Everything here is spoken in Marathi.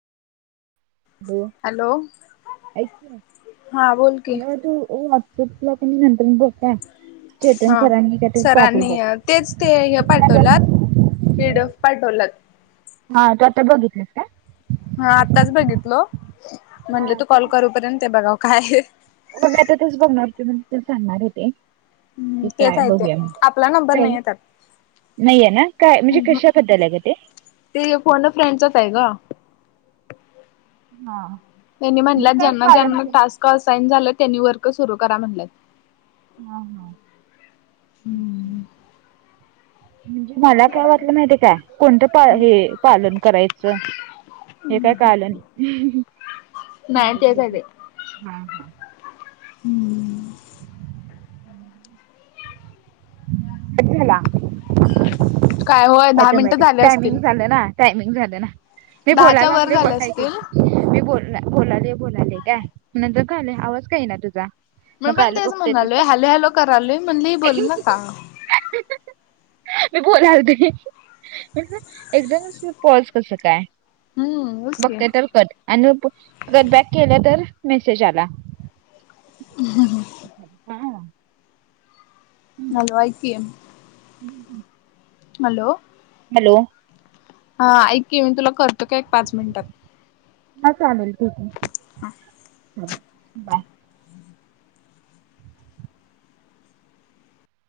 हॅलो. ऐक न. हा बोल की तूला जो [unintelligible] चिपला तुम्ही नंतर बोलताय. चेतन हा सरांनी, काय तरी पाठवल्यात. सरांनी तेच ते हे पाठवलात हॅलो. पीडफ पाठवलात हा. तू आता, बघितलंस काय? हा, आत्ताच बघितलो. म्हनल, तू कॉल करूपर्यंत ते बघाव काय. मग आता तेच बघणार होते. नंतर सांगणार होते. तेच ठीकाय. आहे ते बघूया, मग. आपला नंबर नाही काय? येतात नाहीये ना? काय, म्हणजे कशाबद्दलय गं ते? ते फोन अ फ्रेंडचचय गं. हा. त्यांनी म्हणजे म्हणल्यात. काय ज्यांना- पालन ज्यांना कर टास्क असाईन झालेत. त्यांनी वर्क सुरू करा म्हणल्यात. हा, हा. अच्छा. म्हणजे मला काय वाटलं माहितीय काय? कोणतं पा हे, पालन करायचं? हे काय कळालं न. नाही, तेचय ते. हा, हा. हम. कशाला? काय होय दहा मिनिटं ॲटोमॅटिक, झाले टायमिंग असतील झालं ना. टायमिंग झालं ना. मी बोलायला दहाच्या वर लागलोय. बर झाले हाय की. असतील मी बोल बोलाले - बोलाले. काय? नंतर कळाले, आवाज का येईना तुझा? मी मग पण आलं तेच बघतोय म्हणालोय. हॅलो- हॅलो, करालोय. म्हणल ही, बोल ना का? मी, बोलालते. एकदमच मी, पॉज कसं काय? हम्म बस की बघते तर कट. आणि प कट बॅक केलं तर, मेसेज आला. [unintelligible] Hello [unintelligible] [unintelligible] hello. हॅलो. हा, ऐक की. मी तुला करतो काय, एक पाच मिनटात. हा, चालेल. ठीकय. हं. बाय.